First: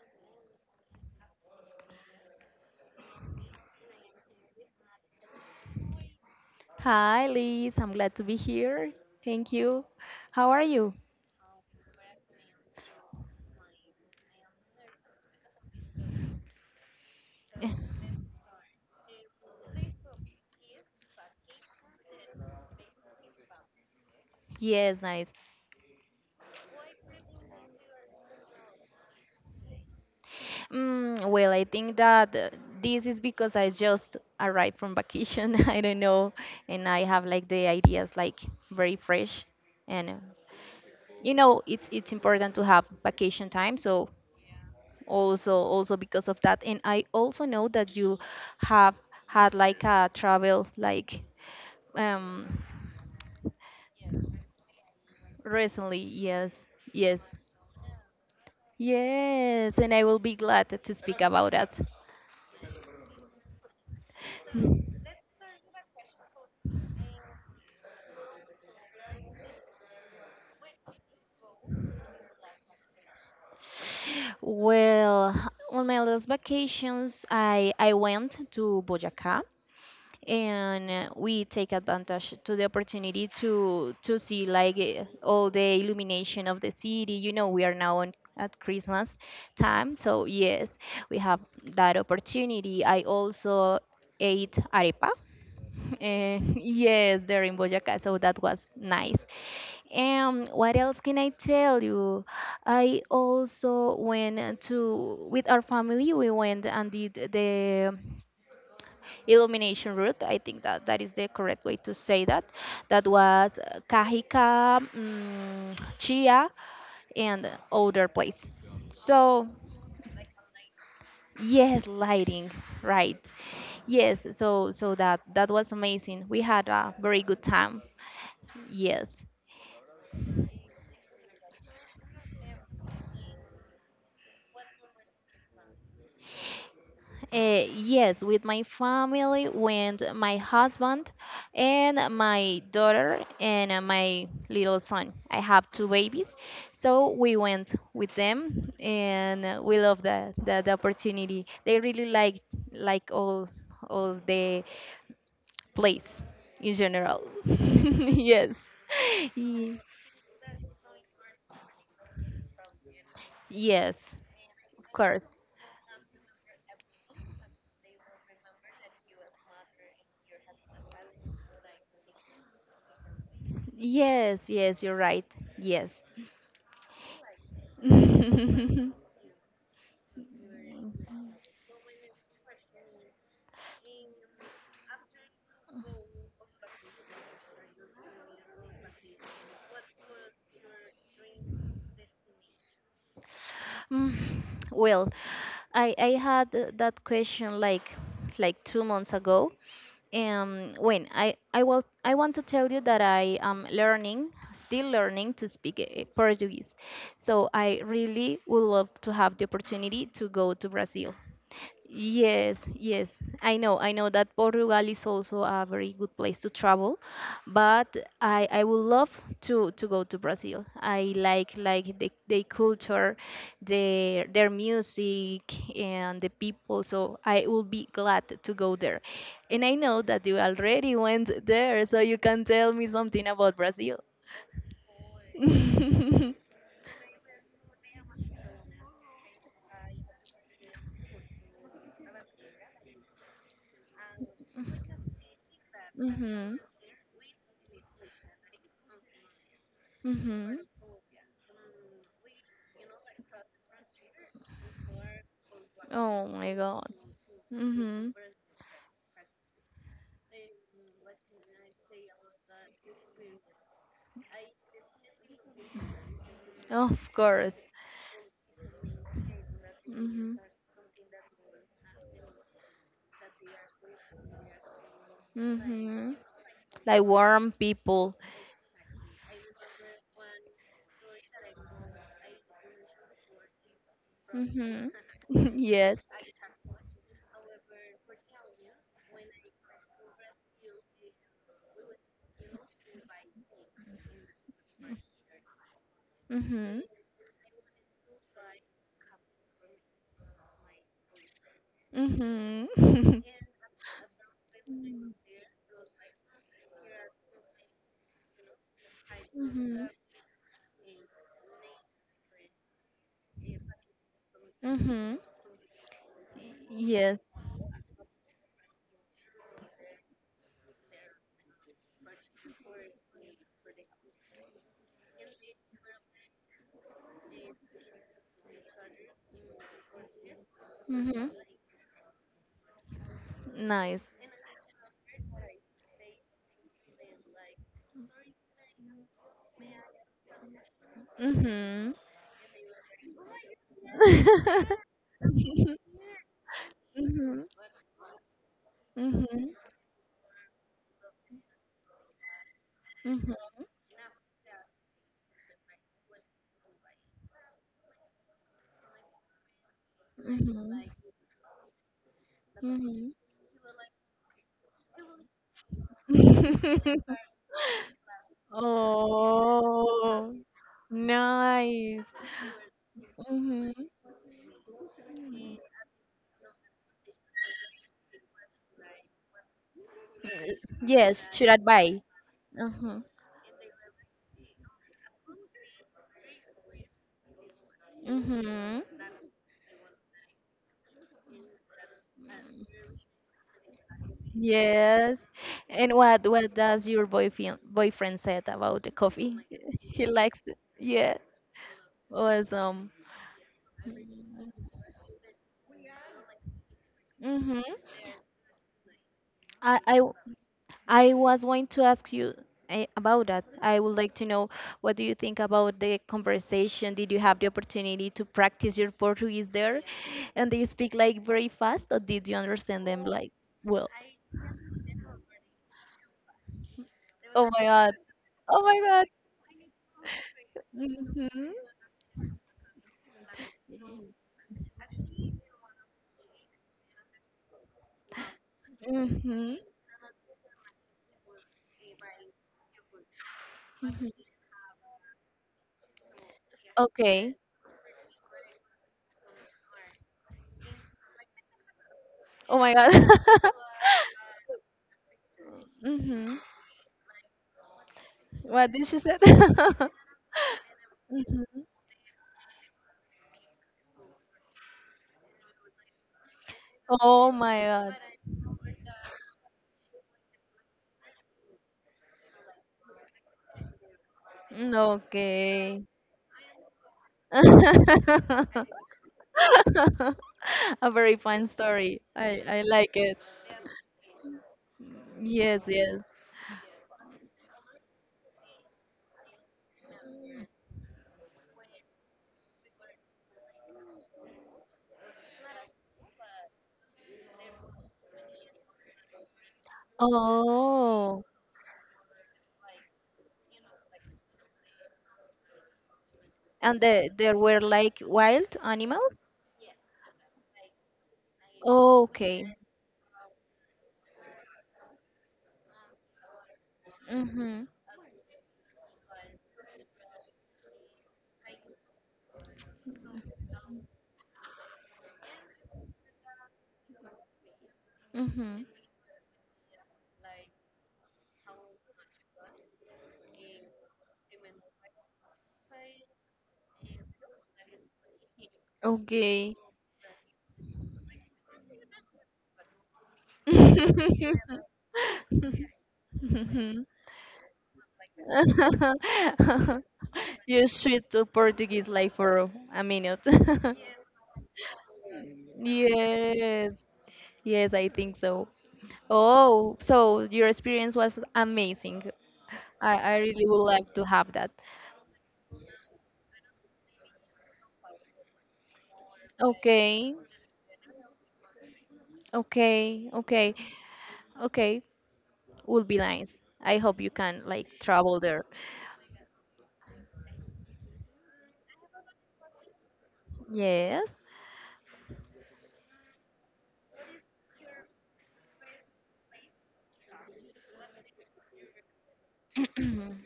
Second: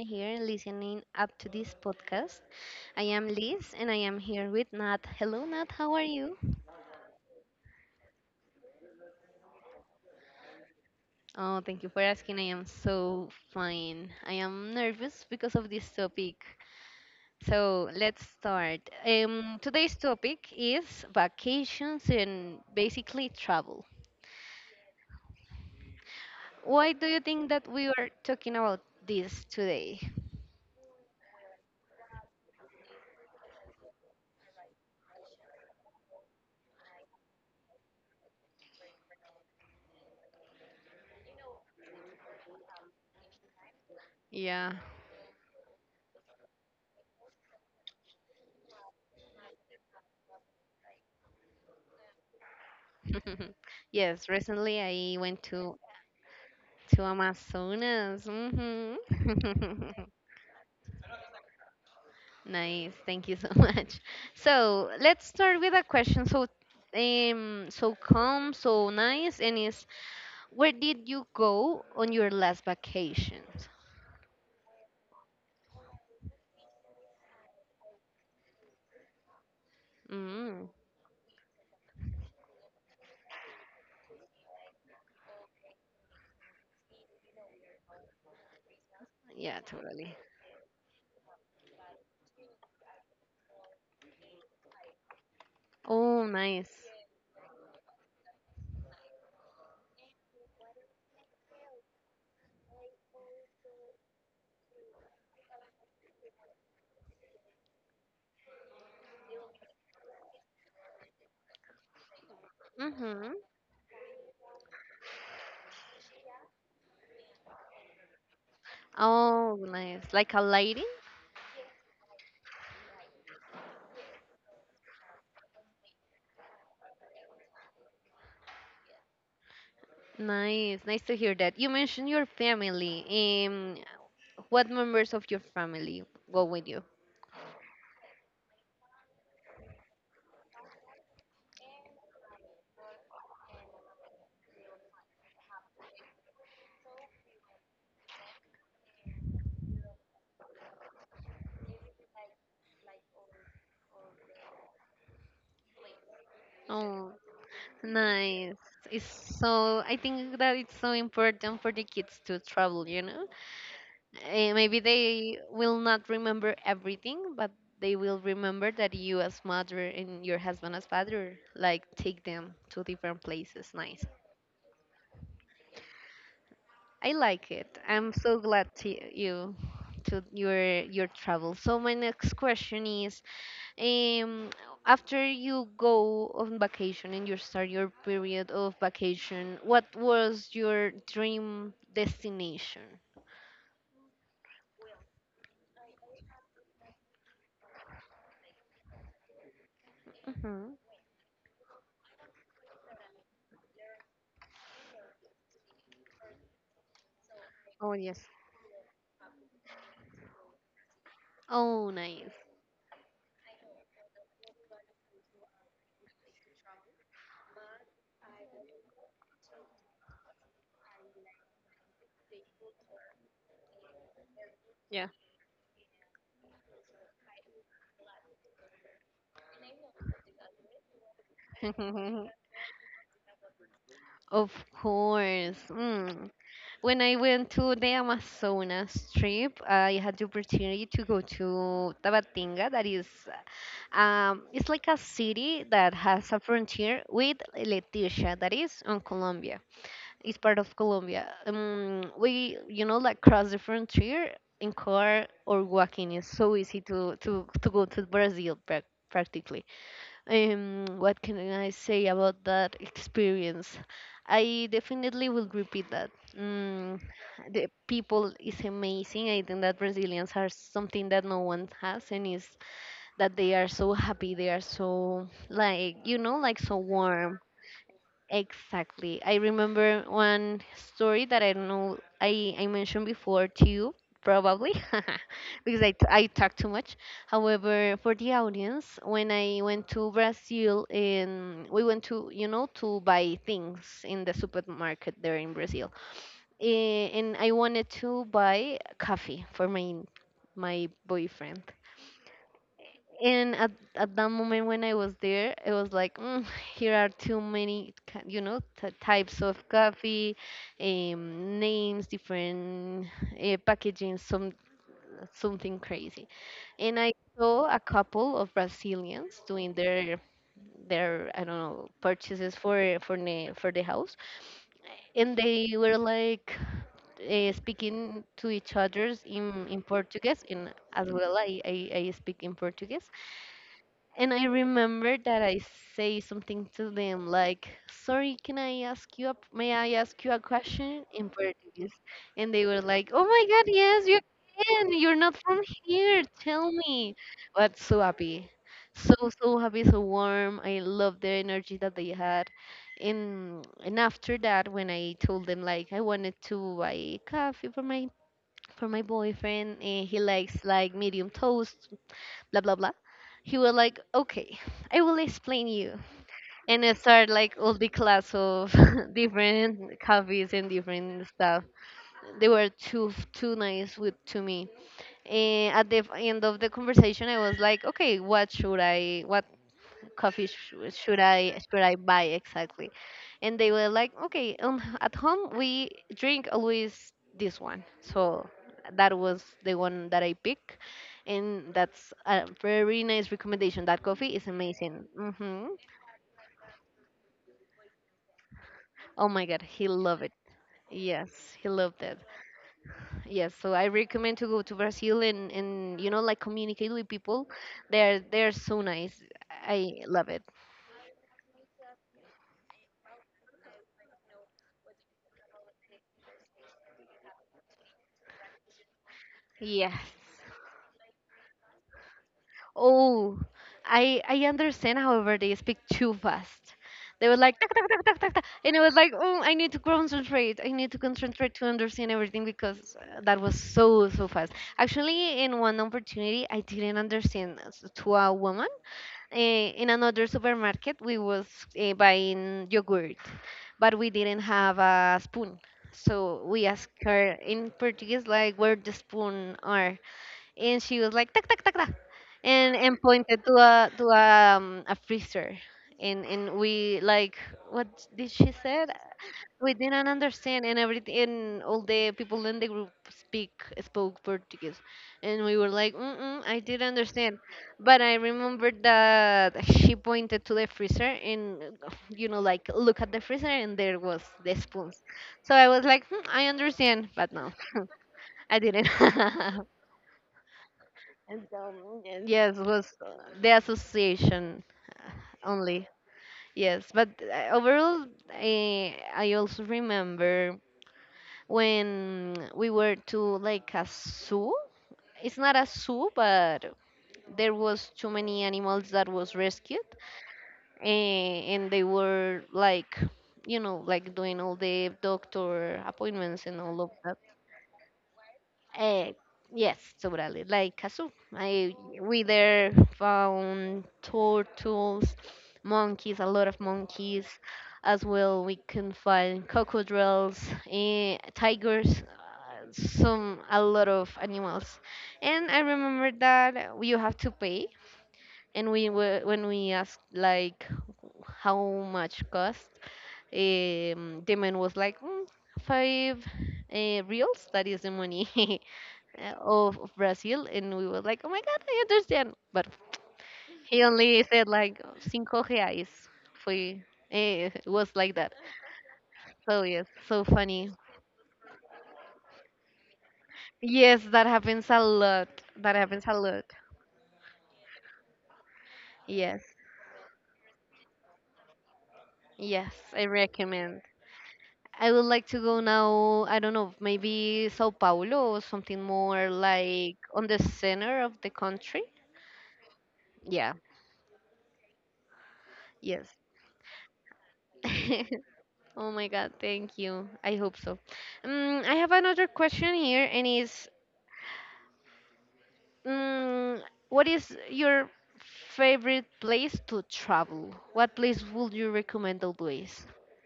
here and listening up to this podcast. I am Liz and I am here with Nat. Hello, Nat. How are you? Hi, Liz. I'm glad to be here. Thank you. How are you? Oh, thank you for asking. I am so fine. I am nervous because of this topic. So let's start. Today's topic is vacations and basically travel. Yes, nice. Why do you think that we are talking about this today? Well, I think that this is because I just arrived from vacation. I don't know, and I have like the ideas like very fresh, and it's important to have vacation time. So Yeah. also because of that. And I also know that you have had like a travel like um Yes, recently I went to recently. Yes. To Yes. Amazonas. Hmm Yes, and I will be glad to speak about that. Nice. Thank you so much. So let's start with a question. So, so calm, so nice, and is where did you go on your last vacation? Well, on my last vacations, I went to Boyacá. Mm, And we take advantage to the opportunity to see like all the illumination of the city. We are now on at Christmas yeah, time, totally. so yes, we have that opportunity. I also ate arepa. Oh, nice. Yes, there in Boyaca, so that was nice. And what else can I tell you? I also went to with our family. We went and did the illumination route. I think that that is the correct way to say that. That Mm-hmm. was Cajica, Chia, and other place. So Oh, nice. Like a lady? yes, lighting, right? Yes, so that was amazing. We had a very good time. Yes. Nice. Nice to hear that. You mentioned your family. Um, what members of your family go with you? Yes, with my family, with my husband and my daughter and my little son. I have two babies, so we went with them, and we love the opportunity. They really like all the place in Oh. general. Nice. Yes. It's Ye- so I think that it's so important for the kids to travel. yes, Maybe of course. they will not remember everything, but they will remember that you as mother and your husband as father like take them to different places. Nice. Yes, yes, you're right. Yes. I like it. I'm so glad to you to your travel. So my next question is, um, after you go on vacation and you start your period of vacation, what was your dream destination? Mm, well, I had that question like 2 months ago. Hmm When I want to tell you that I am learning, still learning to speak Portuguese. So I Oh, yes. really would love to have the opportunity to go to Brazil. Oh, nice. Yes, yes, I know. I know that Portugal is also a very good place to travel, but I would love to go to Brazil. I like the culture, their Yeah. music and the people. So I will be glad to go there. And I know that you already went there, so you can tell me something about Brazil. Of course. Mm. When I went to the Amazonas trip, I had the opportunity to go to Tabatinga. It's like a city that has a Mm-hmm. frontier with Leticia, that is on Colombia. It's Mm-hmm. part of Colombia. We, like cross the frontier in car or walking. Is Oh my so easy God. to go to Mhm. Brazil practically. What can I say about that experience? I definitely will repeat that. Mm, Of course. the people is amazing. I think that Brazilians Mhm. are something that no one has, and is that they are so happy. They are so like Mhm. Like so Like warm. warm people. Exactly. I remember one story that I don't know I mentioned before to you probably Mhm. because I, Yes. t- I talk too much. However, for the audience, when I went to Brazil and we went to to buy things in the supermarket there in Brazil. Mhm. And I wanted to buy coffee for my boyfriend. Mhm. And at that moment when I was there, it was like, here are too many, types of Mhm. coffee, names, different packaging, some Mhm. something crazy. And I Yes. saw a couple of Brazilians doing their I don't know purchases for the house, and they were like speaking to each others in Portuguese, and as Mhm. well I speak in Portuguese, Nice. and I remember that I say something to them like, "Sorry, can I ask you a, may I ask you a question in Portuguese?" Mhm. And they were like, "Oh my God, yes, you Mhm. can. You're not from here. Tell me." Mhm. But so happy, so, Mhm. so happy, so warm. I love the energy that they had. And after that, when I told them like I wanted to buy coffee for my boyfriend, and he likes Mhm. like medium toast blah blah blah, Mhm. he was like, okay, I will explain you. And I started like all the class of different Oh. coffees and different stuff. Nice. They were too Mhm. nice with to me, and at the end of the conversation I was like, okay, what coffee sh- should Yes, should I I should I buy? buy exactly? Mhm. And they were like, okay, at home we drink always this one. So Mhm. that was the one that I picked, and that's a very nice recommendation. That coffee is amazing. Yes. Hmm And what does your boyfriend said about the Oh coffee? my God, he He loved it. likes it. Yes. Yes, he loved it. Awesome. Yes, so I recommend to go to Brazil and and like communicate with people. Mhm. They're so nice. I I I love it. I was going to ask you about that. I would like to know what do you think about the conversation? Did you have the opportunity to practice your Portuguese there? Yes. And they speak like very fast, or did you understand them like Oh, well? I understand. However, they speak too fast. They were Oh like, my "Tak, tak, God. tak, tak, tak, tak," Oh and my it was God. like, oh, I need to concentrate. I need to Mhm. concentrate to understand everything because that was so, so fast. Actually, in one opportunity, I didn't understand to a woman. Mhm. In another supermarket, we was buying yogurt, but Mhm. we didn't have a spoon. So we asked her Okay. in Portuguese, like, where the spoon are, and she was like, tak, tak, tak, tak, Oh my and God. and pointed to a a freezer, Mhm. and we like, what did she What said? did she said? We didn't understand, and everything, and all the people in the group speak spoke Portuguese, and we were like, Mm-mm, I didn't Oh understand, my God. but I remembered that she pointed to the freezer, and like look at the freezer and there was the spoons. So I was Okay. like, I understand, but no, I didn't. A very And fun story. and I, yes, I like was it. the association Yes, only. yes. Yes, but overall, I also remember when we were to like a zoo. It's not a zoo, but there was too many animals that was rescued, Oh. and, they were like, like doing all the doctor appointments and And all of that. there were like wild Uh, animals? yes, totally. Like Kazu, I Oh, we okay. there found turtles, monkeys, a lot of monkeys. Mm-hmm. As well, we can find crocodiles, tigers, some a lot of animals. And I remember that you have to pay. Mm-hmm. And we were when we asked like how much cost, the man was like, five reals. That is the money. uh, Okay. of, of Brazil, and we were like, oh my god, I understand. But he only said like, "Cinco reais. Foi," it was like that. So yes, so You funny. switch to Portuguese like for a minute. Yes, that happens a lot. That happens a lot. Yes. Yes, I think so. Yes, Oh, so your experience was amazing. yes, I, I I really would recommend. like to have that. I would like to go now, I don't know, maybe Sao Paulo or something more like Okay, on the center of the country. okay, Yeah, okay, okay. Would be yes. nice. I hope you can like travel there. Oh my God, thank you. I hope so. I have another question here, and is, Yes. um, what is your favorite place to travel? What place would you recommend always?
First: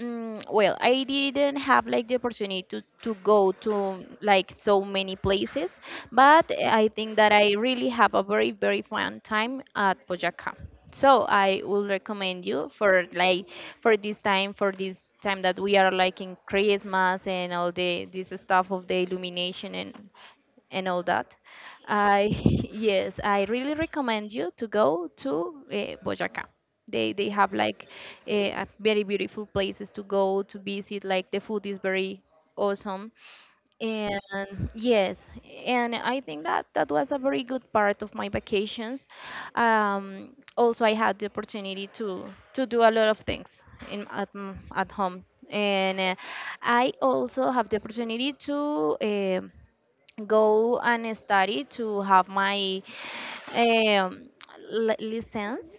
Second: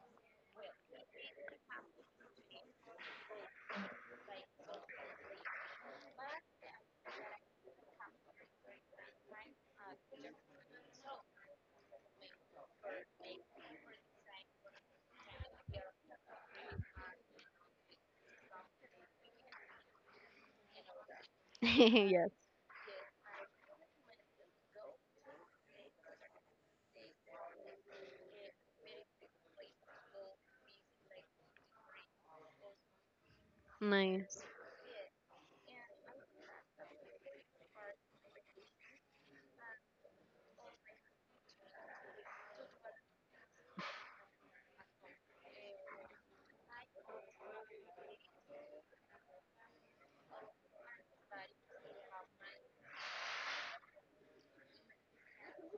Well, I didn't have like the opportunity to go to like so many places, but I think that I really have a very, very fun time at Boyacá. So I will recommend you for like for this time that we are like in Christmas and all the this stuff of the illumination and all that. Yes. I Yes, I really recommend you to go to Boyacá. They have like a very beautiful places to go to visit. Like the food is very awesome. Nice. And yes, and I think that that was a very good part of my vacations. Also, I had the opportunity to do a lot of things at home, and I also have the opportunity to go and study to have my um, license,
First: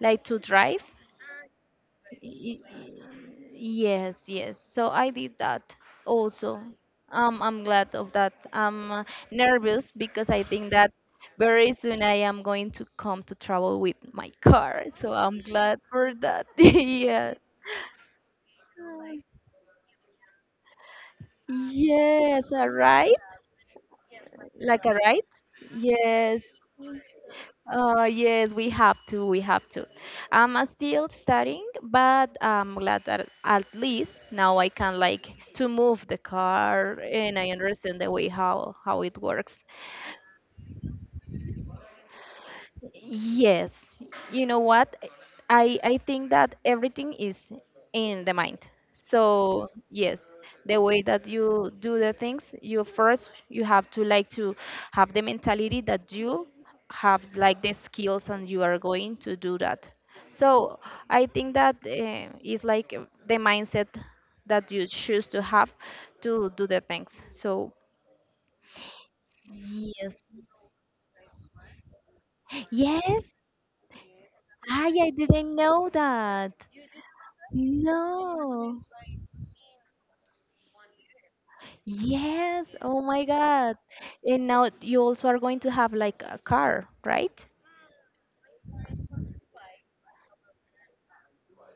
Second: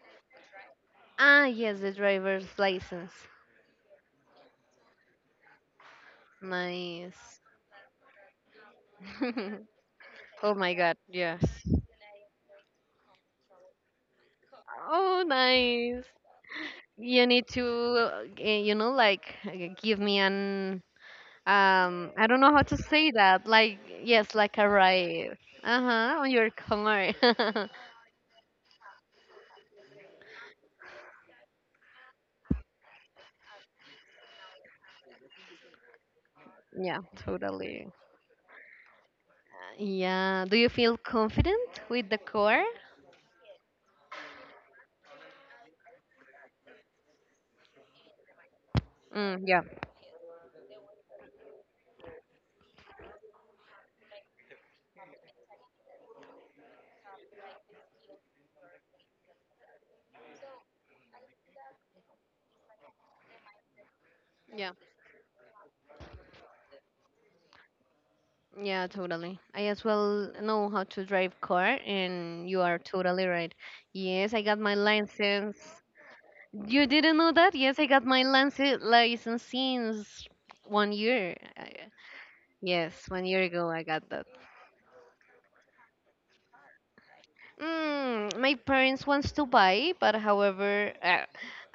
like to drive. Ah, yes, the driver's Y- license. Yes, yes. So I did that also. Nice. I'm glad of that. I'm nervous because I Oh think my that God, yes. very soon I am going to come to travel with my car. So Oh, I'm glad nice. for that. You Yeah. need to, give me an I don't Yes, know how a to say ride? that. Like yes, like a Like a ride? ride. Uh-huh, on Yes, your car. Yes, we have to. We have to. I'm still studying, but I'm glad that at least now I can like to move the Yeah, car, and I totally. understand the way how it works. Yeah. Do you feel confident with the car? Yes, you know what? I think that everything is in the mind. Mm, yeah. So yes, the way that you do the things, you first you have to like to have the mentality that you have like the skills and you are going to do that. So I think that is like the mindset Yeah. that you choose to have to do the things. So Yeah, totally. I as yes, well know how to drive car and you are yes, totally right. Yes, I got my I didn't license. know that. You didn't know that? Yes, I got my license No. license since one year. Yes. Oh Yes, my one year ago God. And now you also are going to have like a car, right? My parents wants to buy, but however, uh,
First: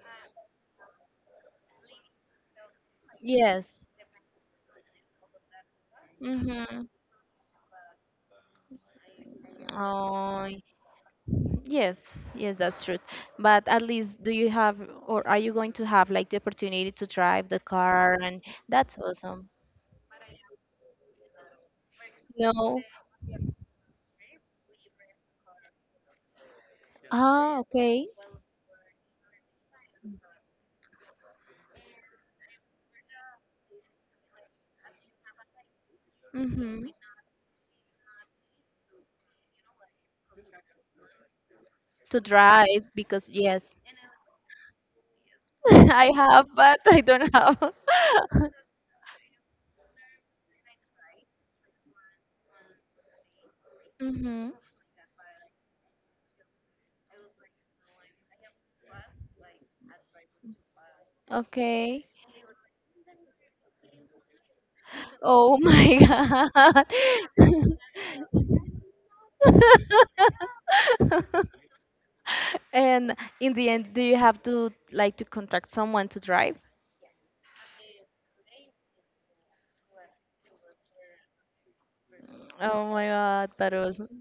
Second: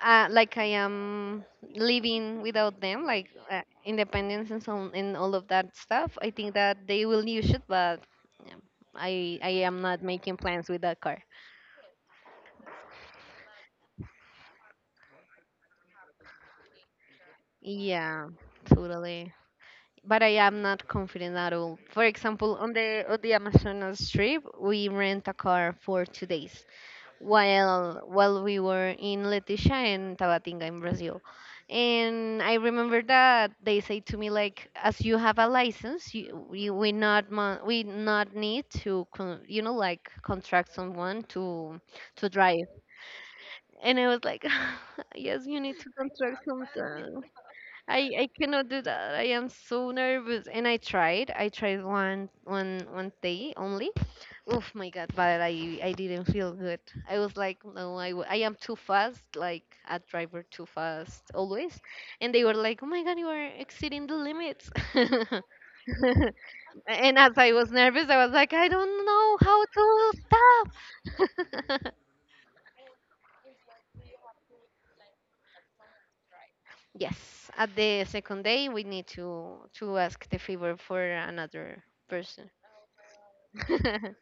uh, like I am living without them, like Yes. independence and so on, and all of that stuff. I think Mm-hmm. that they will use it, but yeah, I am not making Oh, plans with that car. yes. Yes, that's true. But at least do you have or are you going to have like the opportunity to drive the car, Yeah, and that's totally. awesome. But I am not confident at all. For example, on No. the Amazonas trip, we rent a car for 2 days. Ah, while okay. while we were in Leticia and Tabatinga in Brazil. And I remember that they say to me like, as you have a license, you Mm-hmm. we not need to contract someone to To to drive. drive because yes, And I was like, yes, you need to I contract have, but I someone. don't have. I cannot do that. I am so nervous. And I tried. I tried one day only. Mm-hmm. Oh my God, but I didn't feel good. I was like, no, I am too fast, like a driver too fast always. Okay. And they were like, oh my God, you are exceeding the limits. Oh my God. And as I was nervous, I was like, I don't know how to stop. And in the end, do you have to like to contract someone to drive? Yes, at the second day, we need to ask the favor for another person. Oh my God, that was.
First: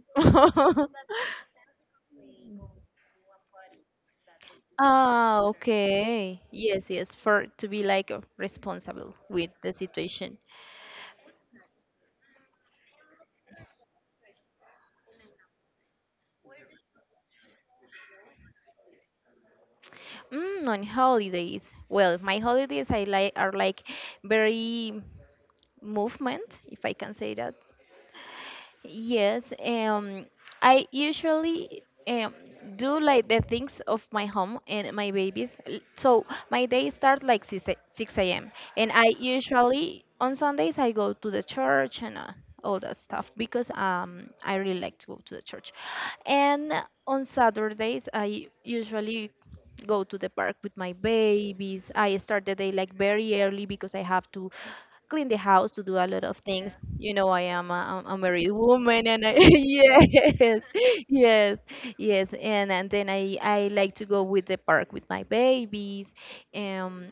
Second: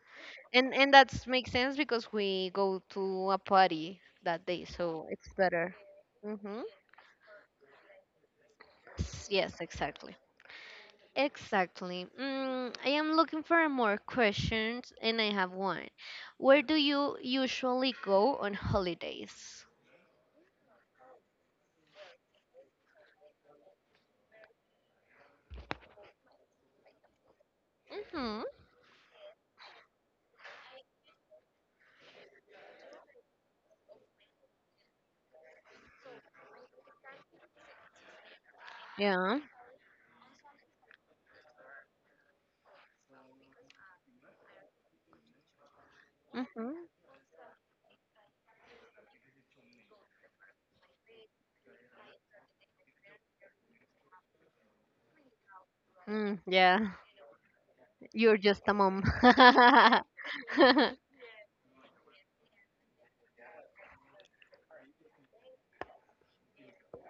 And that makes sense because we go to a party that day, so it's Ah, better. okay. hmm Yes, yes, for to be like responsible with Yes, the exactly. situation. Exactly. I am looking for more questions, and I have one. Where do you usually go on holidays? On holidays. Well, my holidays I like are like very movement, if I can say that. Mm-hmm. Yes, I usually do like the things of my home and my babies. So my day start like 6 a.m. And I Yeah. usually on Sundays I go to the church and all that stuff because I really like to go to the church. And Mm-hmm. on Saturdays I usually go to the park with my babies. I start the day like very early because I have to clean the house to do a lot of, Mm, yeah, things. yeah. You know, I'm a You're married just a mom. woman and I, yes, Mm-hmm. yes, yes. And then I like to go with the park with my babies. Um,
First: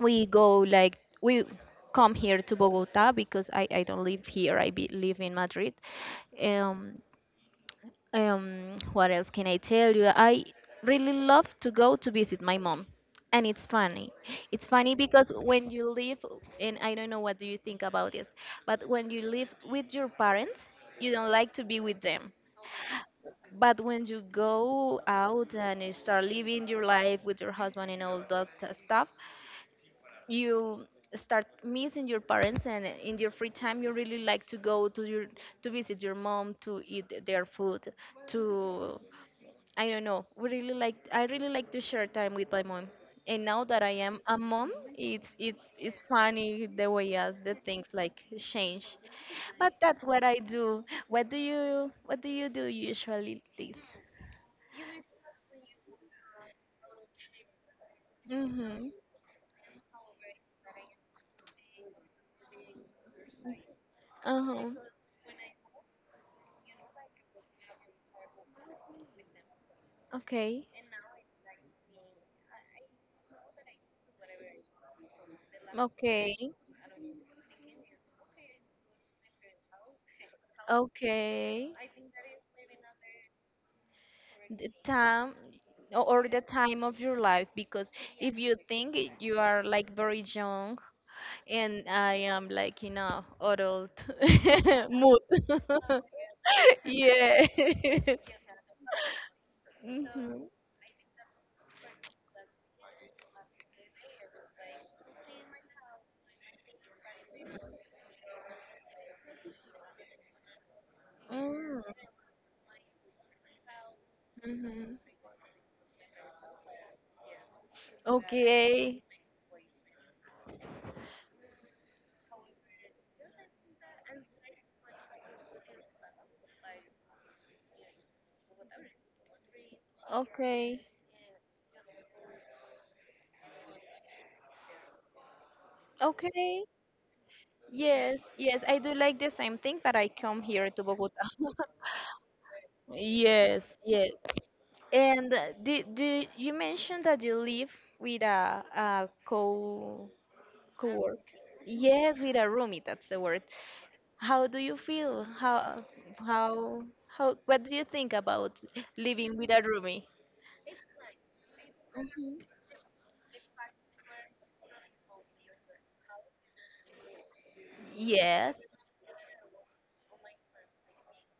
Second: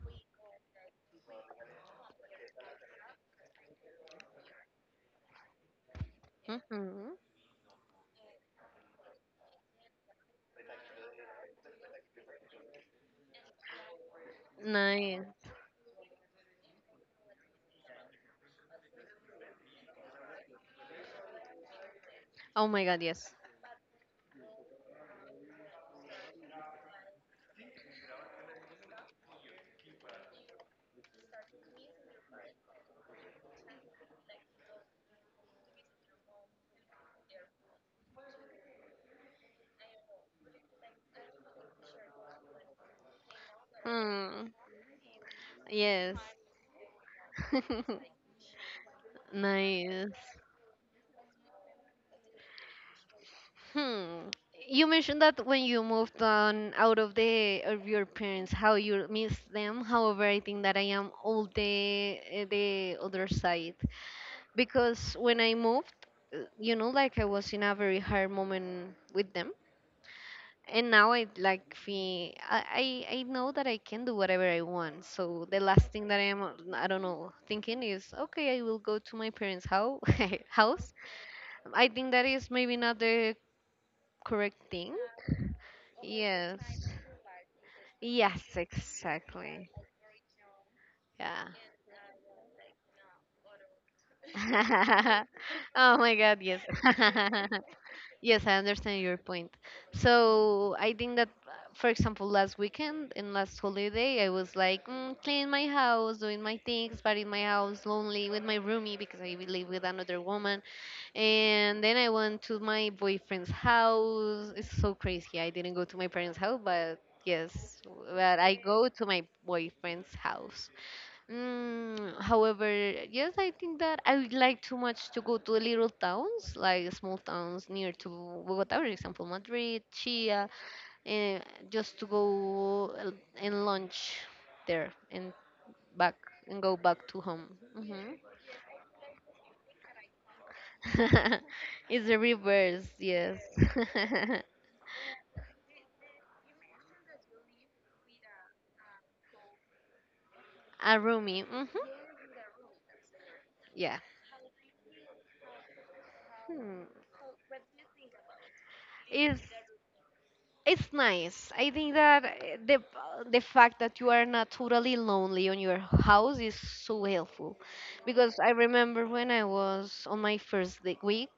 we come here to Bogota because I don't live here. I live in Madrid. Um, what else can I tell you? I really love to go to visit my mom. And it's funny. It's funny Nice. because when you live, and I don't know what do you think about this, but when you live with your parents, you don't like to be with them. Oh my God, yes. But when you go out and you start living your life with your husband and all that stuff, you start missing your parents and in your free time you really like to go to your to visit your mom to eat their food to I don't know. We really like I really like to share time with my mom. And now that I am a Mm, mom, it's yes. funny the way as the things like change. But that's Nice. what I do. What do you do usually, please? Hmm. You mentioned that when you moved on out of the of your parents, how Mhm. you miss them. However, I think that I am all the other side Uh-huh. because when I moved, I was in a very hard moment with them, Okay. and now I like feel I know that I can do whatever I want. So the last thing that I am Okay. I don't know thinking is, okay, I will go to my parents' house house. Okay. I think that is maybe not the correct The thing. time or the time Yes. of your life because if you Yes, think you are exactly. like very young Yeah. and I am like in a adult mood. Oh my God, yes. Yes. Yes, I understand your point. Mhm. So I think that, for example, last weekend and last holiday, I was like cleaning my house, doing my things, but in my house, lonely with my roomie because I live with another woman. Mm, And then I went to my boyfriend's house. It's so mhm. crazy. I didn't go to my parents' house, but yes, but I go Okay. to my boyfriend's house. However, yes, I think that I would like too much to go to the little towns, like small towns near to Bogota, for example, Madrid, Chia, Okay. eh, just to go and lunch there and back and Okay. go back to home. Hmm. Yes, yes, I do like the same thing, but I come here to Bogota. It's the reverse, yes. Yes, yes. And do you mentioned that you live with a co A co-work? roomie. Hmm. Yes, with a roomie, that's the word. Yeah. How do you feel? Hmm. How what do you think about living It's with a roomie? it's nice. I think that Mhm. The fact that you are not totally lonely on your house is so helpful, because I Yes. remember when I was on my first week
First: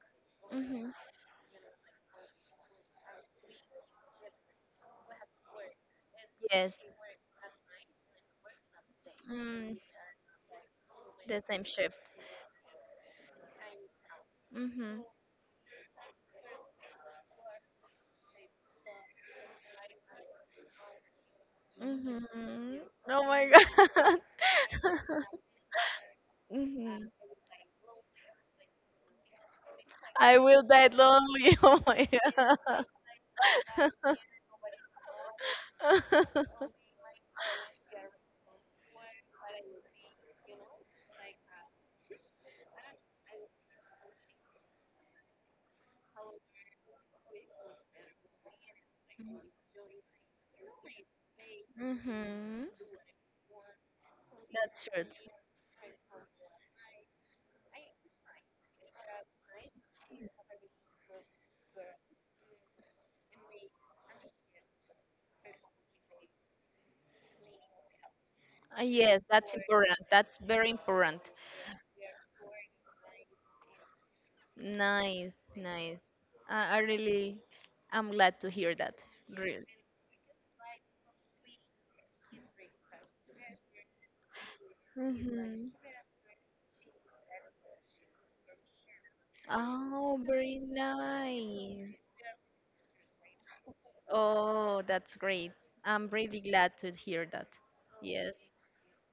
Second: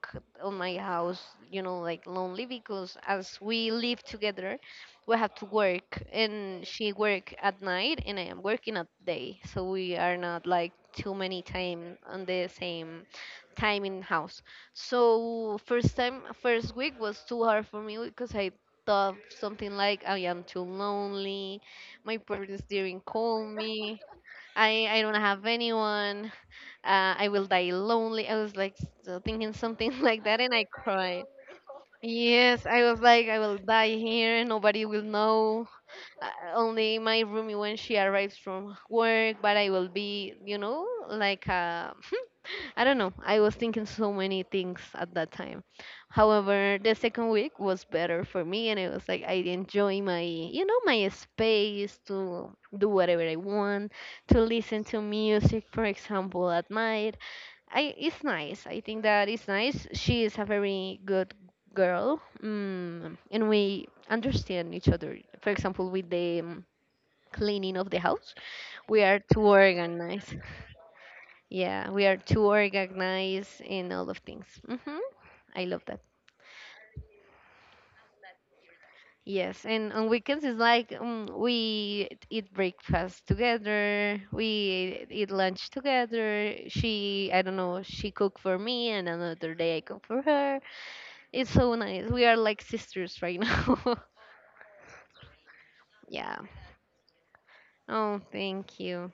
on my Mhm. house, like lonely because as we live together, we have to work, and Yes. she work at night and I am working at day, so Mm, we are not like too the many same time shift. on the same time in house. Mm-hmm. So first week was too hard for me because I stuff, something like I am too lonely, my parents Mm-hmm. didn't Oh call my me, God. I don't have anyone, Mm-hmm. I will die lonely. I was like thinking something like that I and I will die cried. lonely. Oh my Yes, God. I was like, I will die here, nobody will know uh, only my roomie when she arrives from work, but I will be, I don't know. I was thinking so many things at that time. However, the second week was better for me, and it was like I enjoy my, my space to Mm-hmm. do whatever I want, to listen That's to true. music, for example, at night, it's nice. I think that it's nice. She is a very good girl, and we understand each other. For example, with the cleaning of the house, we are Yes, too that's important. organized. That's very important. Yeah, we are too organized in all of things. Hmm. Nice, I love that. nice. I I really, I'm glad to hear that. Yes, Really. and on weekends it's like we eat breakfast together, we eat Mm-hmm. lunch together. She, I don't know, she cook for me, and another day I cook for Oh, very her. It's so nice. nice. We are like sisters right now. Oh, that's great. I'm Yeah. really glad to hear that. Oh, Yes. thank you.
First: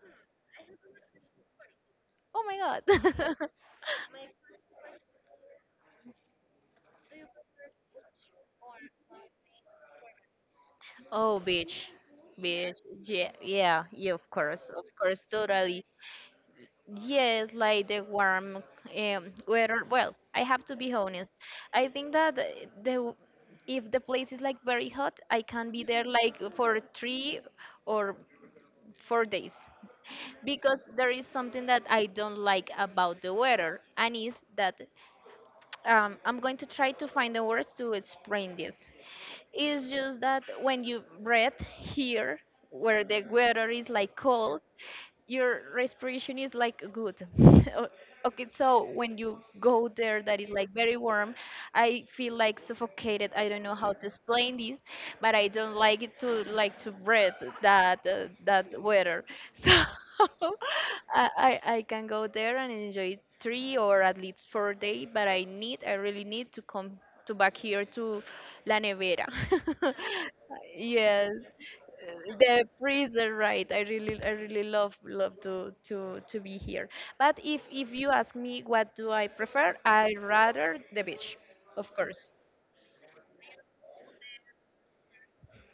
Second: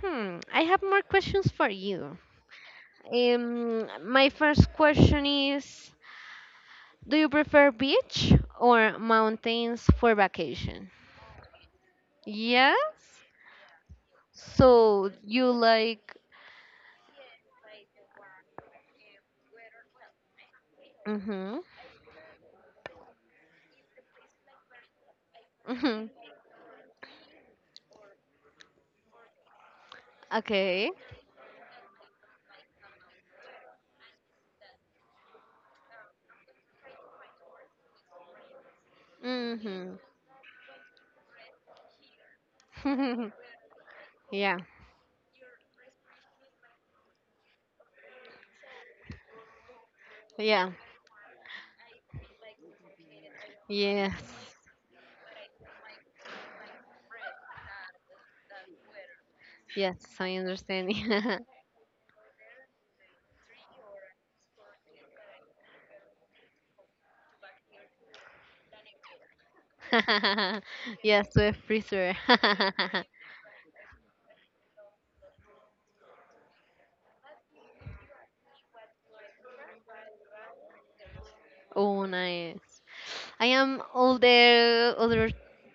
Hmm, I have more questions for you. Oh my God. My first question is, do you prefer beach or mountains for vacation? Oh, beach, beach. Yes? Yeah, yeah, yeah. Of So course, you totally. like. Yes, like the warm weather. Well, I have to be honest. Mhm. I think that if the place is like very hot, I can be there Mhm. like for 3 or 4 days because Okay. there is something that I don't like about the weather, and is that I'm going to try to find the words to explain this. It's Mhm. just that when you breathe here, where the weather is like Yeah. cold, your respiration is like good. O- okay, so when you go there that is Yeah. like very warm, I feel like suffocated. I don't know how to Yes. explain this, but I don't like it to like to breathe that that weather. Yes, I So understand. I can go there and enjoy 3 or at least 4 days, but I really need to come to back here to La Nevera. Yes, Yes, to a freezer. the freezer, right. I really, I really love, love to be here, but if you ask me what do I prefer, I rather the beach, of Oh, course. nice. I am all the other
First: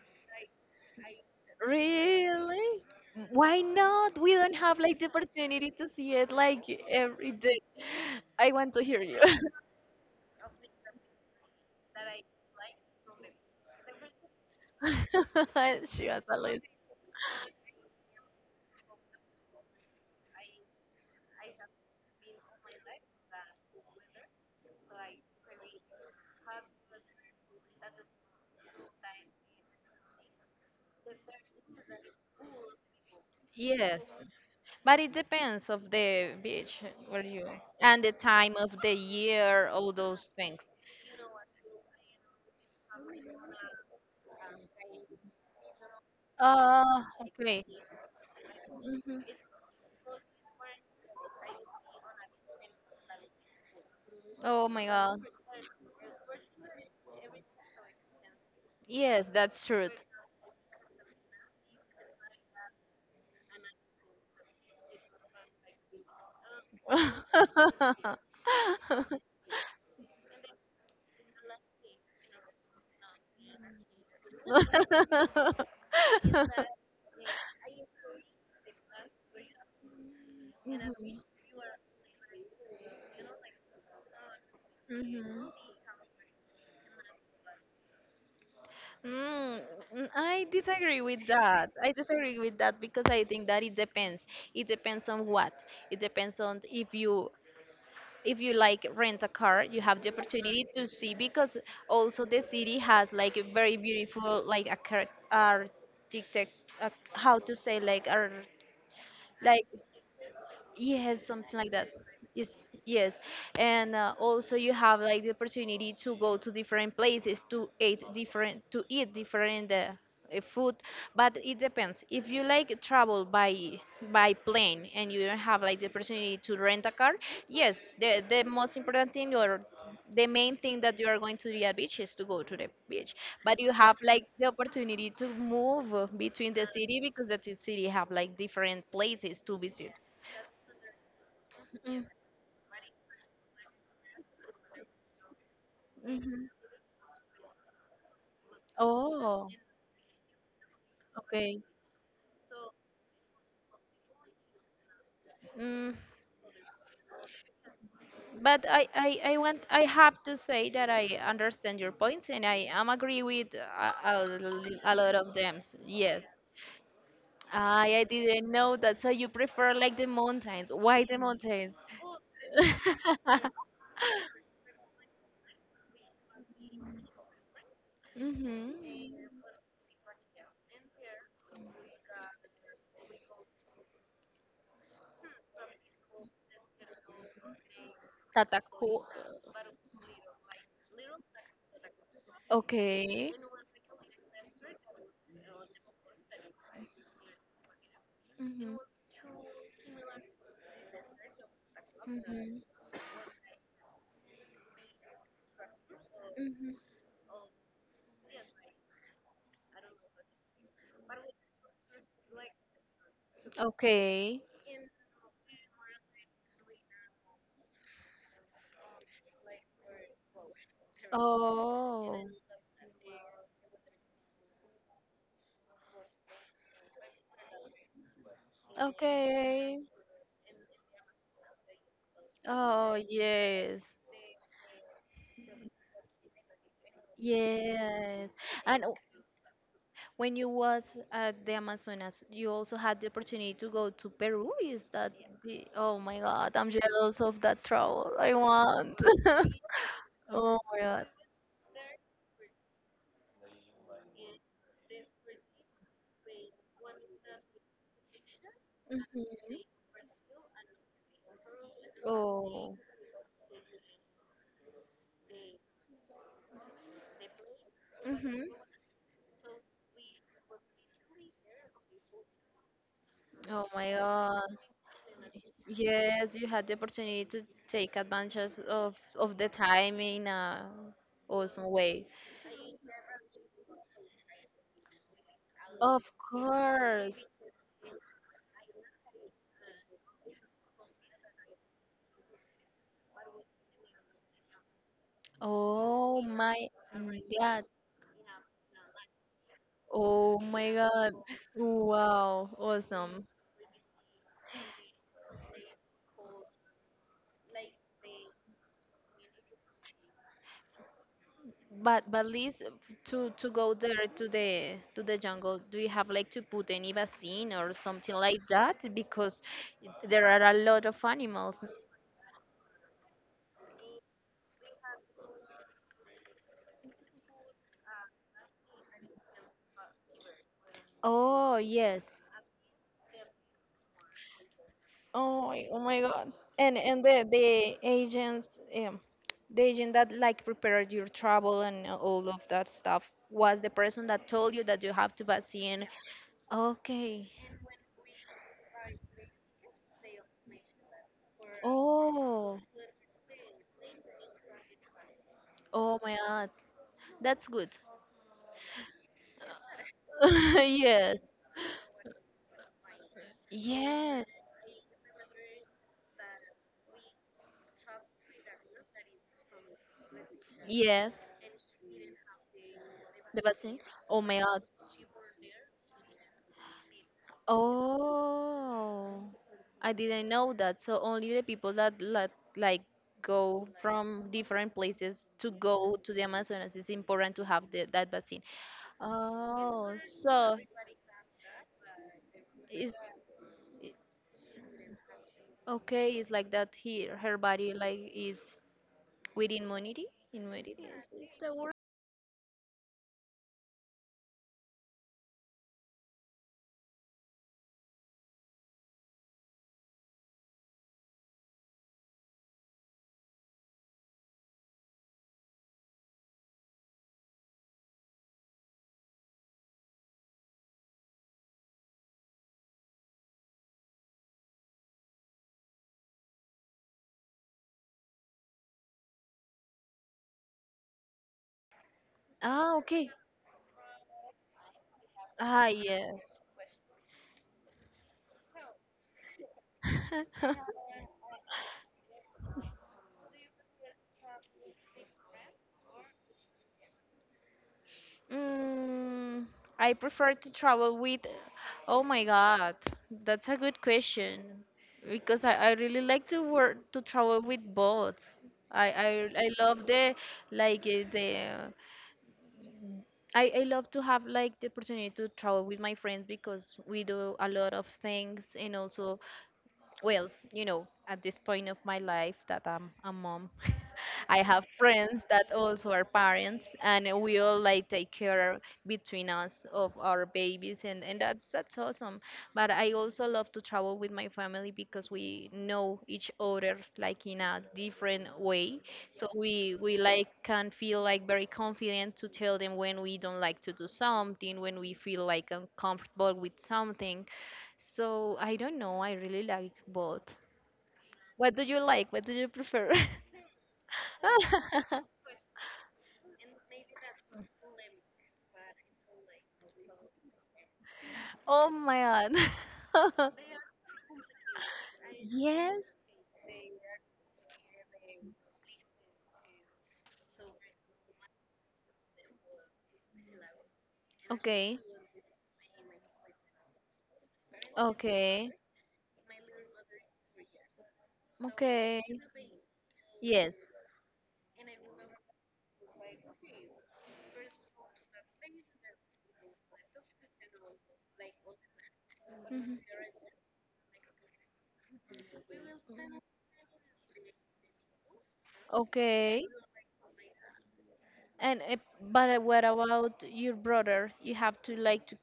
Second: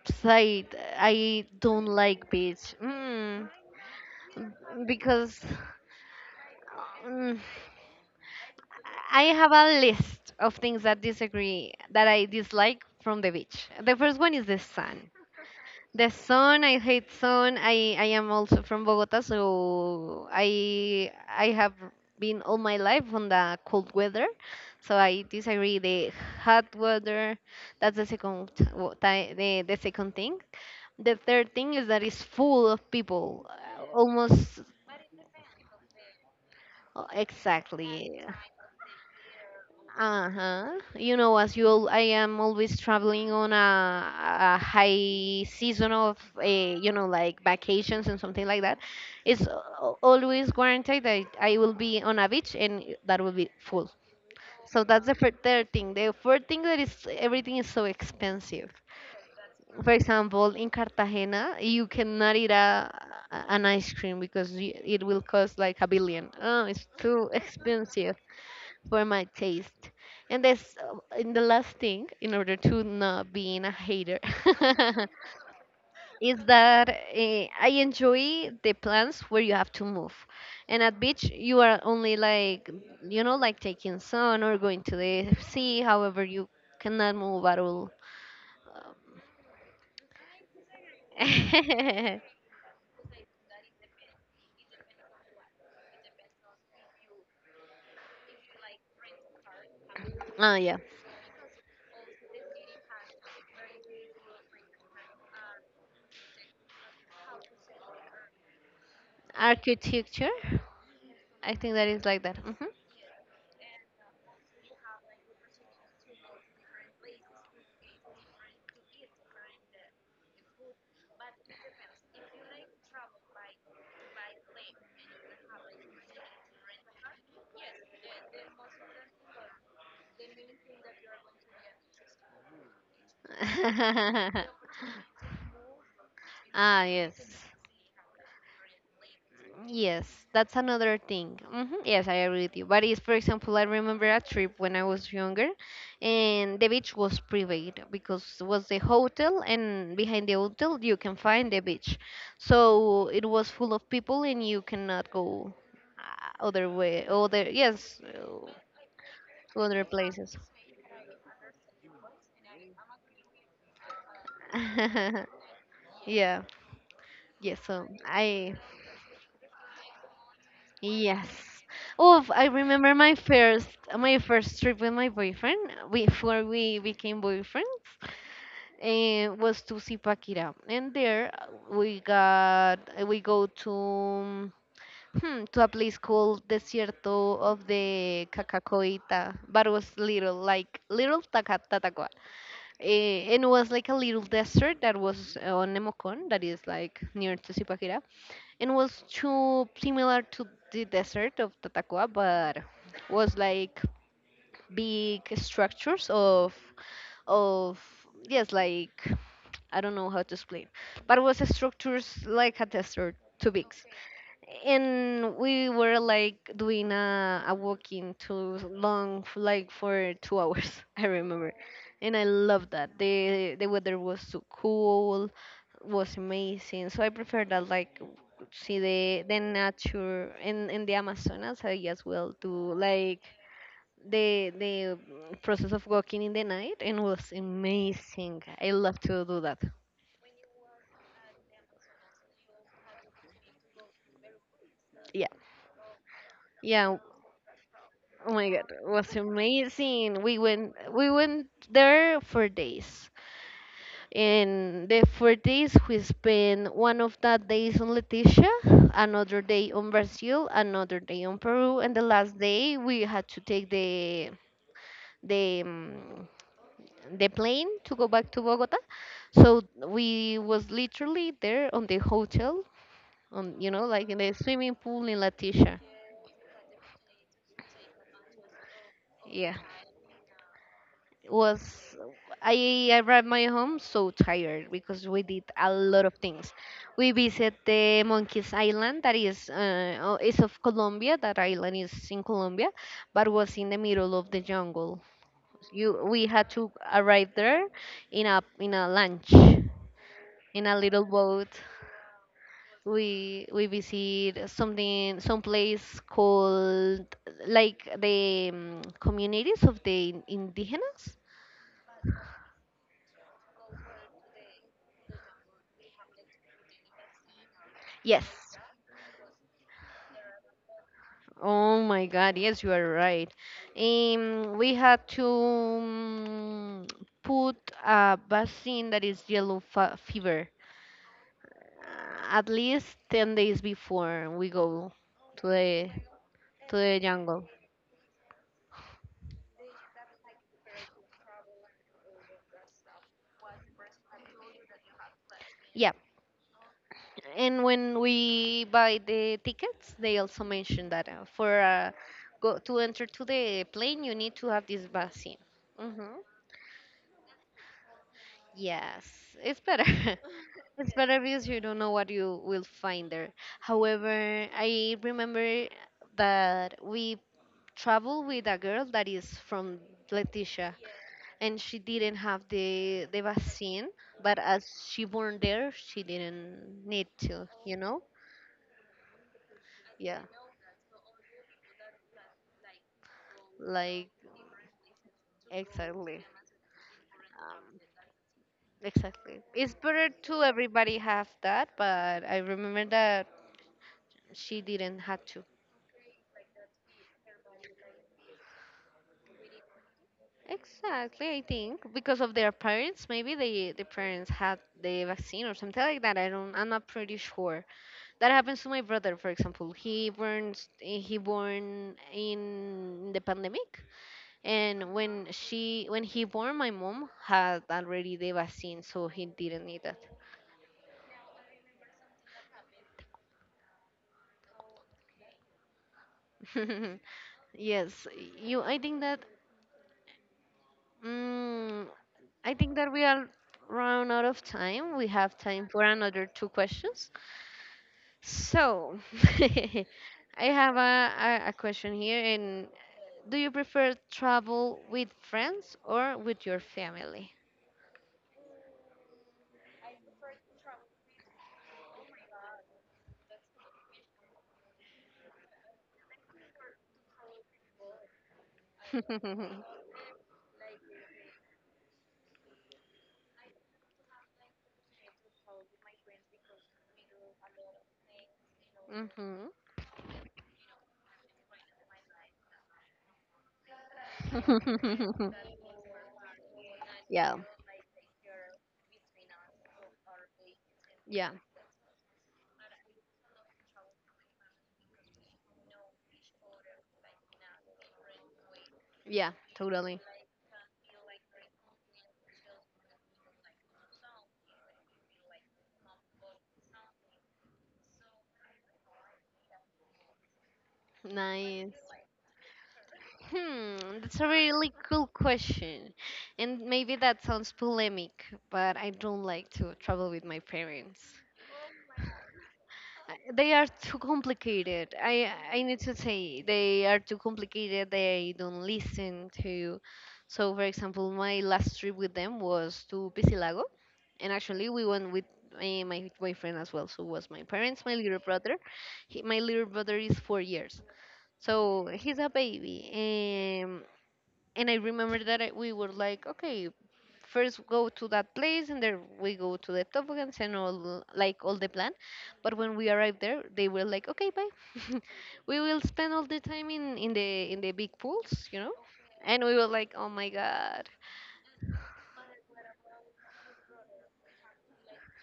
side. I don't like beach. Really? Why not? We don't have like the Because opportunity to see it like every mm, day. I want to hear you. I have a list of things that disagree, that I dislike from the beach. The first one is the sun. She The was a sun, list. I hate sun. I am also from Bogota, so I have been all my life on the cold weather, so I disagree the hot weather. That's the second the second thing. The third thing is that it's full of people, Yes, almost but it depends of the beach where you, and the exactly. time of the year, all those things. Uh-huh. You know, as you, all, I am always traveling on a high season of, a, you uh, know, like okay. vacations and something like that. Hmm. It's always guaranteed that I will be on a beach and that will be full. Oh So my that's the God. Third thing. The fourth thing that is everything is so expensive. Yes, that's true. For example, in Cartagena, you cannot eat a, an ice cream because it will cost like a billion. Oh, it's too expensive for my taste. And this, and the last thing, in order to not being a hater, is Mhm. that I enjoy the plans where you have to move. And at beach, you are only like, you know, like taking sun or going to the Mhm. sea. However, you cannot move at all. Um, Mm, I disagree with that. I disagree with that because I think that it depends. It depends on what. It depends on if you, if you like rent a car, you have the oh opportunity yeah, to see, because also the city has like a very beautiful like a architect, how to say like like architecture. Yes, I something like think that that. is like that. Hmm. Yes, yes. And also you have like the opportunity to go to different places to eat different food, but it depends. If you like travel by plane and you don't have like the opportunity to rent a car, yes, the most important thing, or the main thing that you are going to the beach, is to go to the beach. But you have like the opportunity to move between the Ah city, yes. because that the city have like different places to visit. Yes, that's another thing. Hmm. Yes, I agree with you. But it's, for example, I remember a trip when I was younger, Mm-hmm. and the beach was private because it was the hotel, Oh, and behind the hotel you can find the okay. beach. So it was full of people, and you cannot go Mm, other way, other yes, but I, I, I to want I other have places. to say that I understand your points, and I am agree with a lot of them. Yes. Yeah, yes. So I didn't I. know that. So you prefer like the mountains. Why the Yes. mountains? Oh, I remember my first my first trip with my boyfriend before we became boyfriends Mm-hmm. was to Zipaquirá, and there we go to hmm, to a place called Desierto of the Tataku. Cacacoita, but was little like little Tatacua, Okay. and it was like a little desert that was on Nemocón, that is like near to Zipaquirá and Mm-hmm. was too similar to the desert of Tatacoa, but was like big structures of Mm-hmm. of yes, like I don't know how to explain, but was structures like a desert, too big Okay. and we were like doing a walking too long like for 2 hours I remember and Oh. I loved that the weather was so cool was amazing so I prefer that like see the Okay. nature in the Amazonas. I as well do Oh, like yes. the process of walking in the night and was Yes. amazing I And love to do that. when you was at the Amazonas, you also had the opportunity to go to Peru. Is that Yeah, the, oh my God, I'm yeah. jealous of that travel. Oh I my God, it want. was amazing. We Oh went my God. we went there for days. And the 4 days we spent one of that days on Leticia, another Mhm. day on Brazil, another day on Peru, and the last day Oh. we had to take the um, the plane to go back to Hmm. Bogota. So we was literally there on the hotel, on Oh my like in the God. swimming pool in Leticia. Yes, you had the opportunity to take advantage of the Yeah. time in a awesome was way. I arrived my home so tired because we did a lot Of of things. We course. visit the Monkeys Island that is oh, is of Colombia. That island is in Colombia, but was in the middle of the jungle. You Oh we had my to arrive god. there in a lunch Oh in my a little god. boat. Wow, awesome. We visit something some place called like the communities of the indigenous. But least to go there to the to the jungle, do you have like to put any vaccine or something like Yes, that? Because there are a lot of animals. oh my God, yes, you are right. We had to put a vaccine that is yellow fa fever Oh yes. uh, at least 10 days before we go Oh, to oh the my God. to the And the jungle. the agents, the agent that like prepared your travel and all of that stuff was the person that told you that you have to vaccine. Yeah, Okay. and when we buy the tickets, they also mention that for go Oh. to enter to the plane, you need to have this vaccine. Oh Hmm. my God. That's good. Yes, it's better. It's better Yes. because you don't know what you will find there. However, Yes. I remember that we traveled with a girl that is from Leticia, Yes. and she didn't have the The vaccine. vaccine, Oh but my God. as she born there, she didn't need to, you know? Oh. I Yeah, didn't know that. So only the people that like go like from different places to go to the exactly. Amazonas, it's important to have Um, the, that vaccine. exactly. It's Oh, better to so everybody have that, but I remember is that she didn't have to. okay. It's like that. He her body like is. With immunity? Immunity Exactly, is I the word? think because of their parents, maybe they the parents had the vaccine or something like that. I don't, I'm not pretty sure. That happens to my brother, for example. He born in the pandemic, and when he born, my mom had already the vaccine, so he didn't need that. Yes, you. I think that. Mm, I Ah, think that we okay. are run out of time. We have Ah, time for another yes. two questions. So, I have a, question here. And do you prefer travel with friends or with your family? mm, I prefer to travel with. Oh my God, that's a good question, because I really like to work to travel with both. I I, I love the like eh, the. I love to have like the opportunity to travel with my friends because we do a lot of things, and also, Mhm. well, you know, at this point of my life that I'm a mom, I have friends that also are parents, and Yeah, we all like take care between us of our babies, and yeah, that's awesome. But I also love to travel with my family because we know each other like in a different way, so yeah, we totally. like can feel like very confident to tell them when we don't like to do something, when we feel like uncomfortable with something, so I don't know. I really like both. What do Nice. you like? What do you prefer? Hmm, that's a really cool question. And maybe that sounds polemic, but I don't like to travel with my parents. Oh my God. They are too complicated. I need Yes. to say they are too complicated. They don't listen to. So, for example, my last trip with them was to Pisilago, and actually Okay. we went with my boyfriend as well. So it was my parents, my little Okay. brother. My little brother is 4 years, so Okay. he's a baby. Yes. Um, and I remember that we were like, okay, first go to that place and then we go to the toboggans and all like all the plan. But when Mhm. we arrived there, they were like, okay, bye. We will spend all the time in the big pools. And Okay. we were like, oh my God, And but what about your brother? You have to like to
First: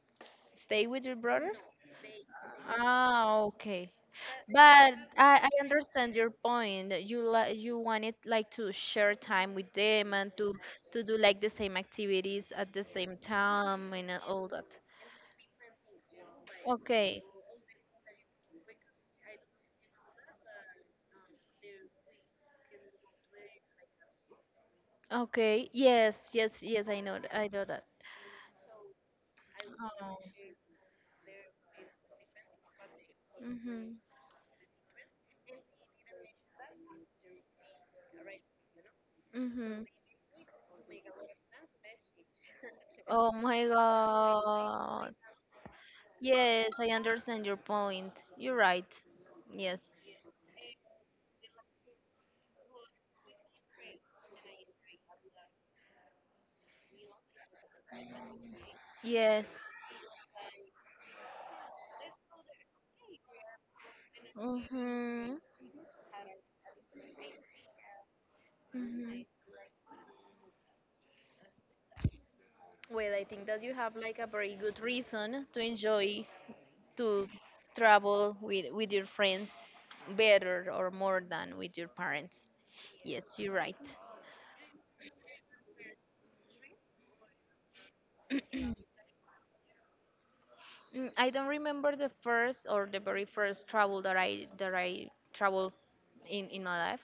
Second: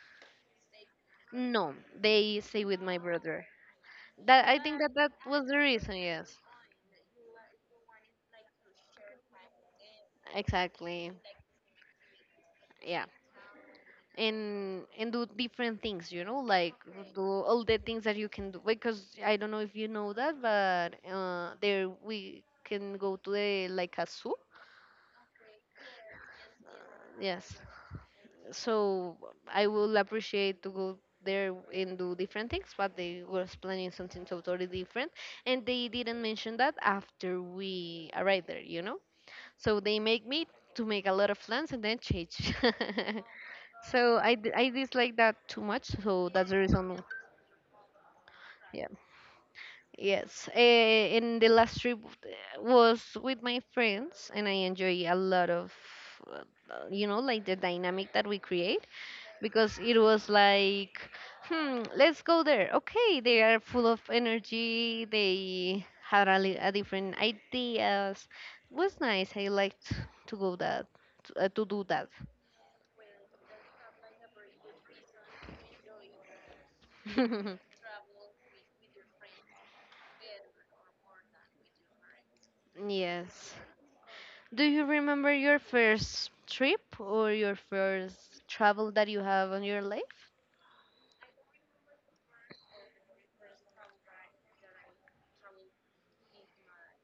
stay with your brother? no. They stay with my Ah, brother. okay. That I think that But that I, was I the reason. understand your Yes, point. That You li you wanted like to share time with them, and to exactly. do like the same activities at the Yeah. same time, and all that. And do different things, like do Okay, all the things that you can do, because I don't know if you know that, but there we can go to the like a zoo. okay. Yes, yes, yes. I know. I Yes, know that. so I will Oh. appreciate to go there and do different things, but they were planning Mhm. something totally different, and they didn't mention that after we arrived there, you know. So Mhm. they make me to make a lot of plans and then change. Oh my So I God. dislike that too much, so that's the Yes, I reason. understand your point. You're right. Yes. Yes, and the last trip was with my friends, and I enjoy a lot of, uh, like the dynamic that we create, Yes. because it was like, let's go there. Okay, they are full of energy. Mhm. They had a different ideas. Was Mhm. nice. I liked to go that to do that. Well, I think that you have like a very good reason to enjoy to travel with your friends better or more than with your parents. Yes, Yes. you're right. Do you remember your first trip or your first travel that you have on your life? Mm, I don't remember the first or the very first travel that I traveled in my life,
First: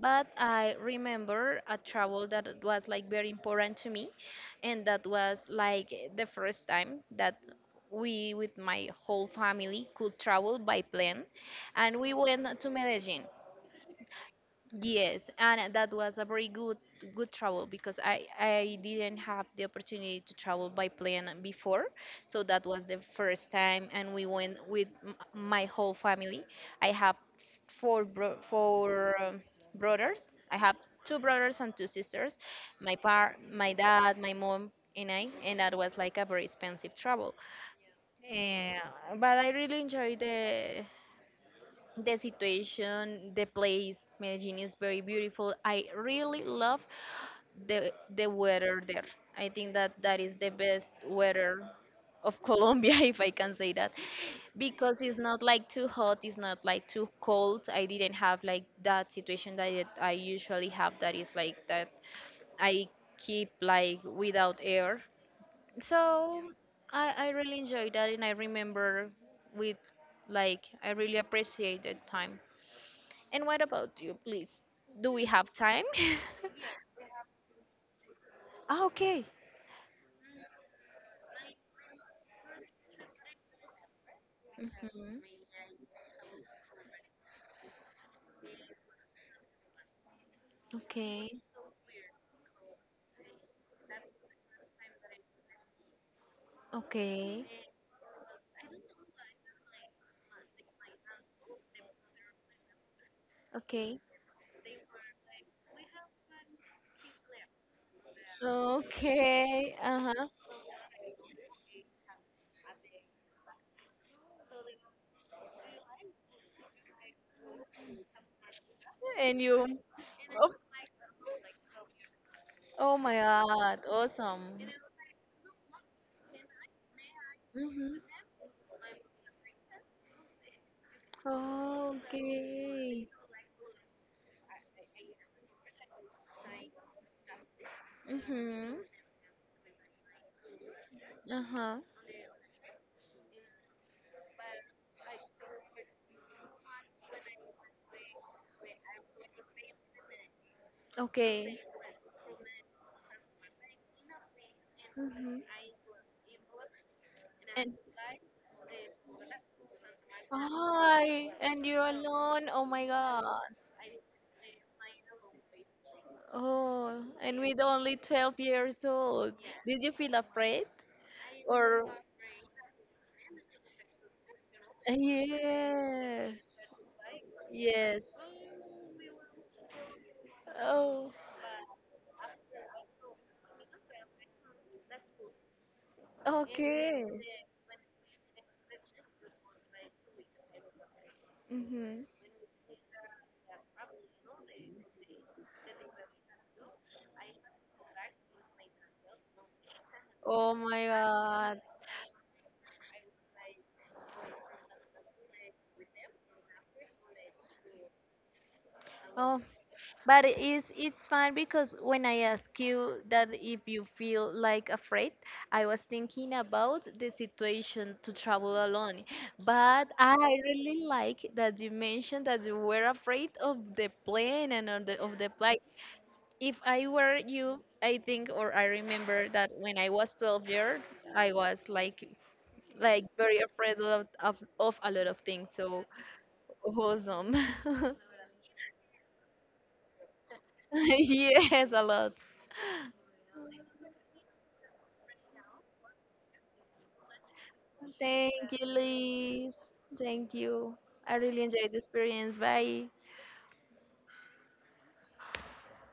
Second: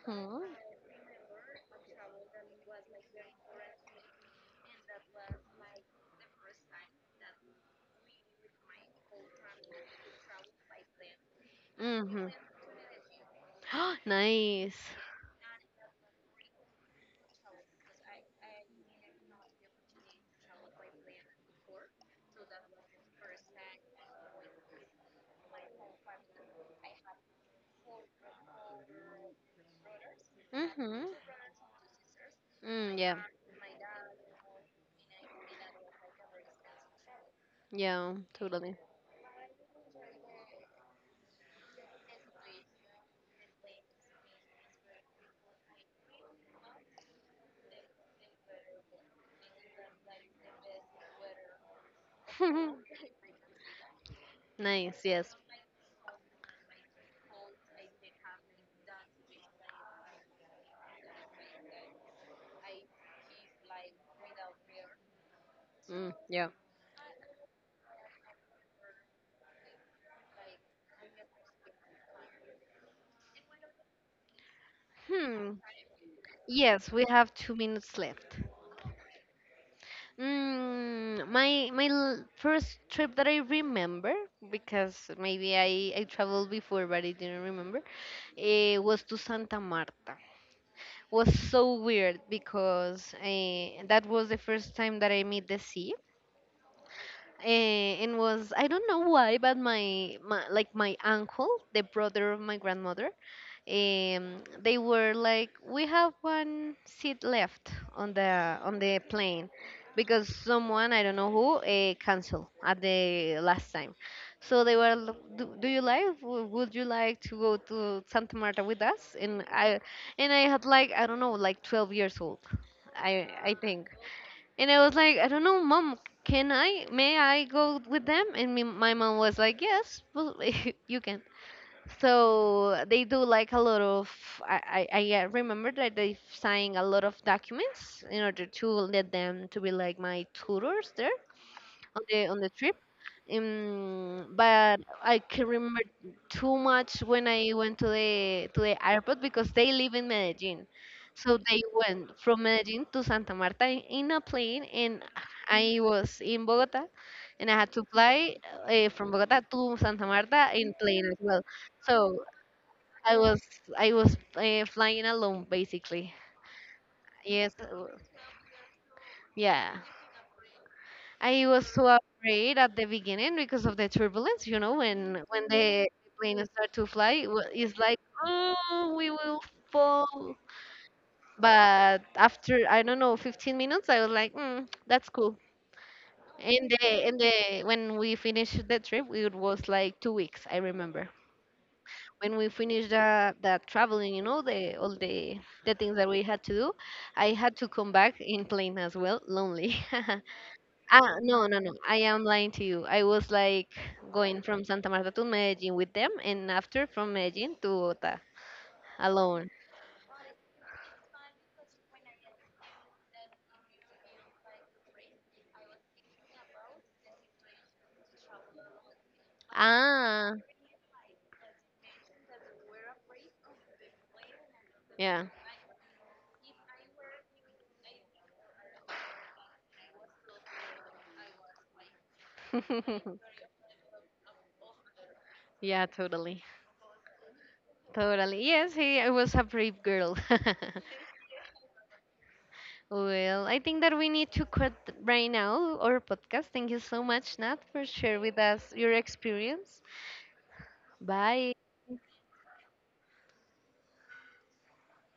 but I remember a travel that it was like very important to me, and that was like the first time that we with my whole family could travel by plane, and we Mhm. went to Medellin. Nice. Yes, and that was a very good travel, because I didn't have the opportunity to travel by plane before, so that was the first time, and we went with my whole family. I have four brothers. I have Mhm. two brothers and two sisters. Mm, yeah. My dad, my mom, and I, and that was like a very expensive travel. Yeah, totally. Yeah, but I really enjoyed the situation, the place. Medellin is very beautiful. I really love the weather there. I think that that is the best weather of Colombia, if I can say that, Nice. because it's Yes. not like too hot, it's not like too cold. I didn't have like that situation that I usually have. That is like that I keep like without air. Mm, yeah. So I really enjoyed that, and I remember with like I really appreciate the time. And what about you, please? Do we have Hmm. time? Yes, we have 2 minutes left. Ah, okay. My first trip that I remember, because Mhm. maybe I traveled before but I didn't remember. It was to Santa Marta. Okay. Was so weird because that was the first time that I met the sea. Okay. Uh, and was, I don't know why, but my like my uncle, the brother of my grandmother, Okay. They were like, we have one seat left on the plane Okay. Uh-huh. because someone, I don't know who, canceled at the last time. So they were, do you like? Would you like to go to Santa Marta with us? And And you? I and I Oh, had, like I don't know, like 12 years old. oh my I God. think. Awesome. And I was like, I don't know, mom, can I? May I go Mm-hmm. with them? And me, my mom was like, yes, well, you can. So they Okay. do like a lot of. I remember that they sign a lot of documents in order to Mm-hmm. let them to be like my tutors there Uh-huh. On the trip, but I can remember too much when I went to the airport, because they live in Medellin. So Okay. they went from Medellin to Santa Marta in a plane, and Mm-hmm. I was in Bogota, and I had And to fly from Bogota to Santa Marta in plane as I well. and you're So alone. Oh my I God. was I was flying alone basically. Oh, and with Yes, only 12 years old, yeah. did you feel afraid? I was Or, so afraid at the beginning because of the turbulence, you know, when the yes, plane start to fly, it's yes. like, oh, we will fall. Oh, But after, I don't know, 15 minutes, I was like, mm, that's cool. And the okay. and the when we finished the trip, it was like 2 weeks, I remember. Mm-hmm. When we finished the traveling, you know, the all the things that we had to do, I had to come back in plane as well, lonely. Oh my Ah, no, God. no, no. I am lying to you. I was like going from Santa Marta to Medellin with them and after from Medellin to Bogota Oh, alone. but it's fine because when I ask you that if you feel like afraid, I was thinking about the situation to travel alone. But I Ah, really like that you mentioned that you were afraid of the plane and of the of yeah. the flight. If I were you, I think or I remember that when I was 12 years, I was like very afraid of a lot of things. So Yeah, totally. awesome. Totally. Yes, he I was a brave girl. Yes, a lot. Well, I think that we need to cut right now our podcast. Thank you so much, Nat, for sharing with Thank you, us your Liz. experience. Thank you. I really Bye. enjoyed the experience. Bye.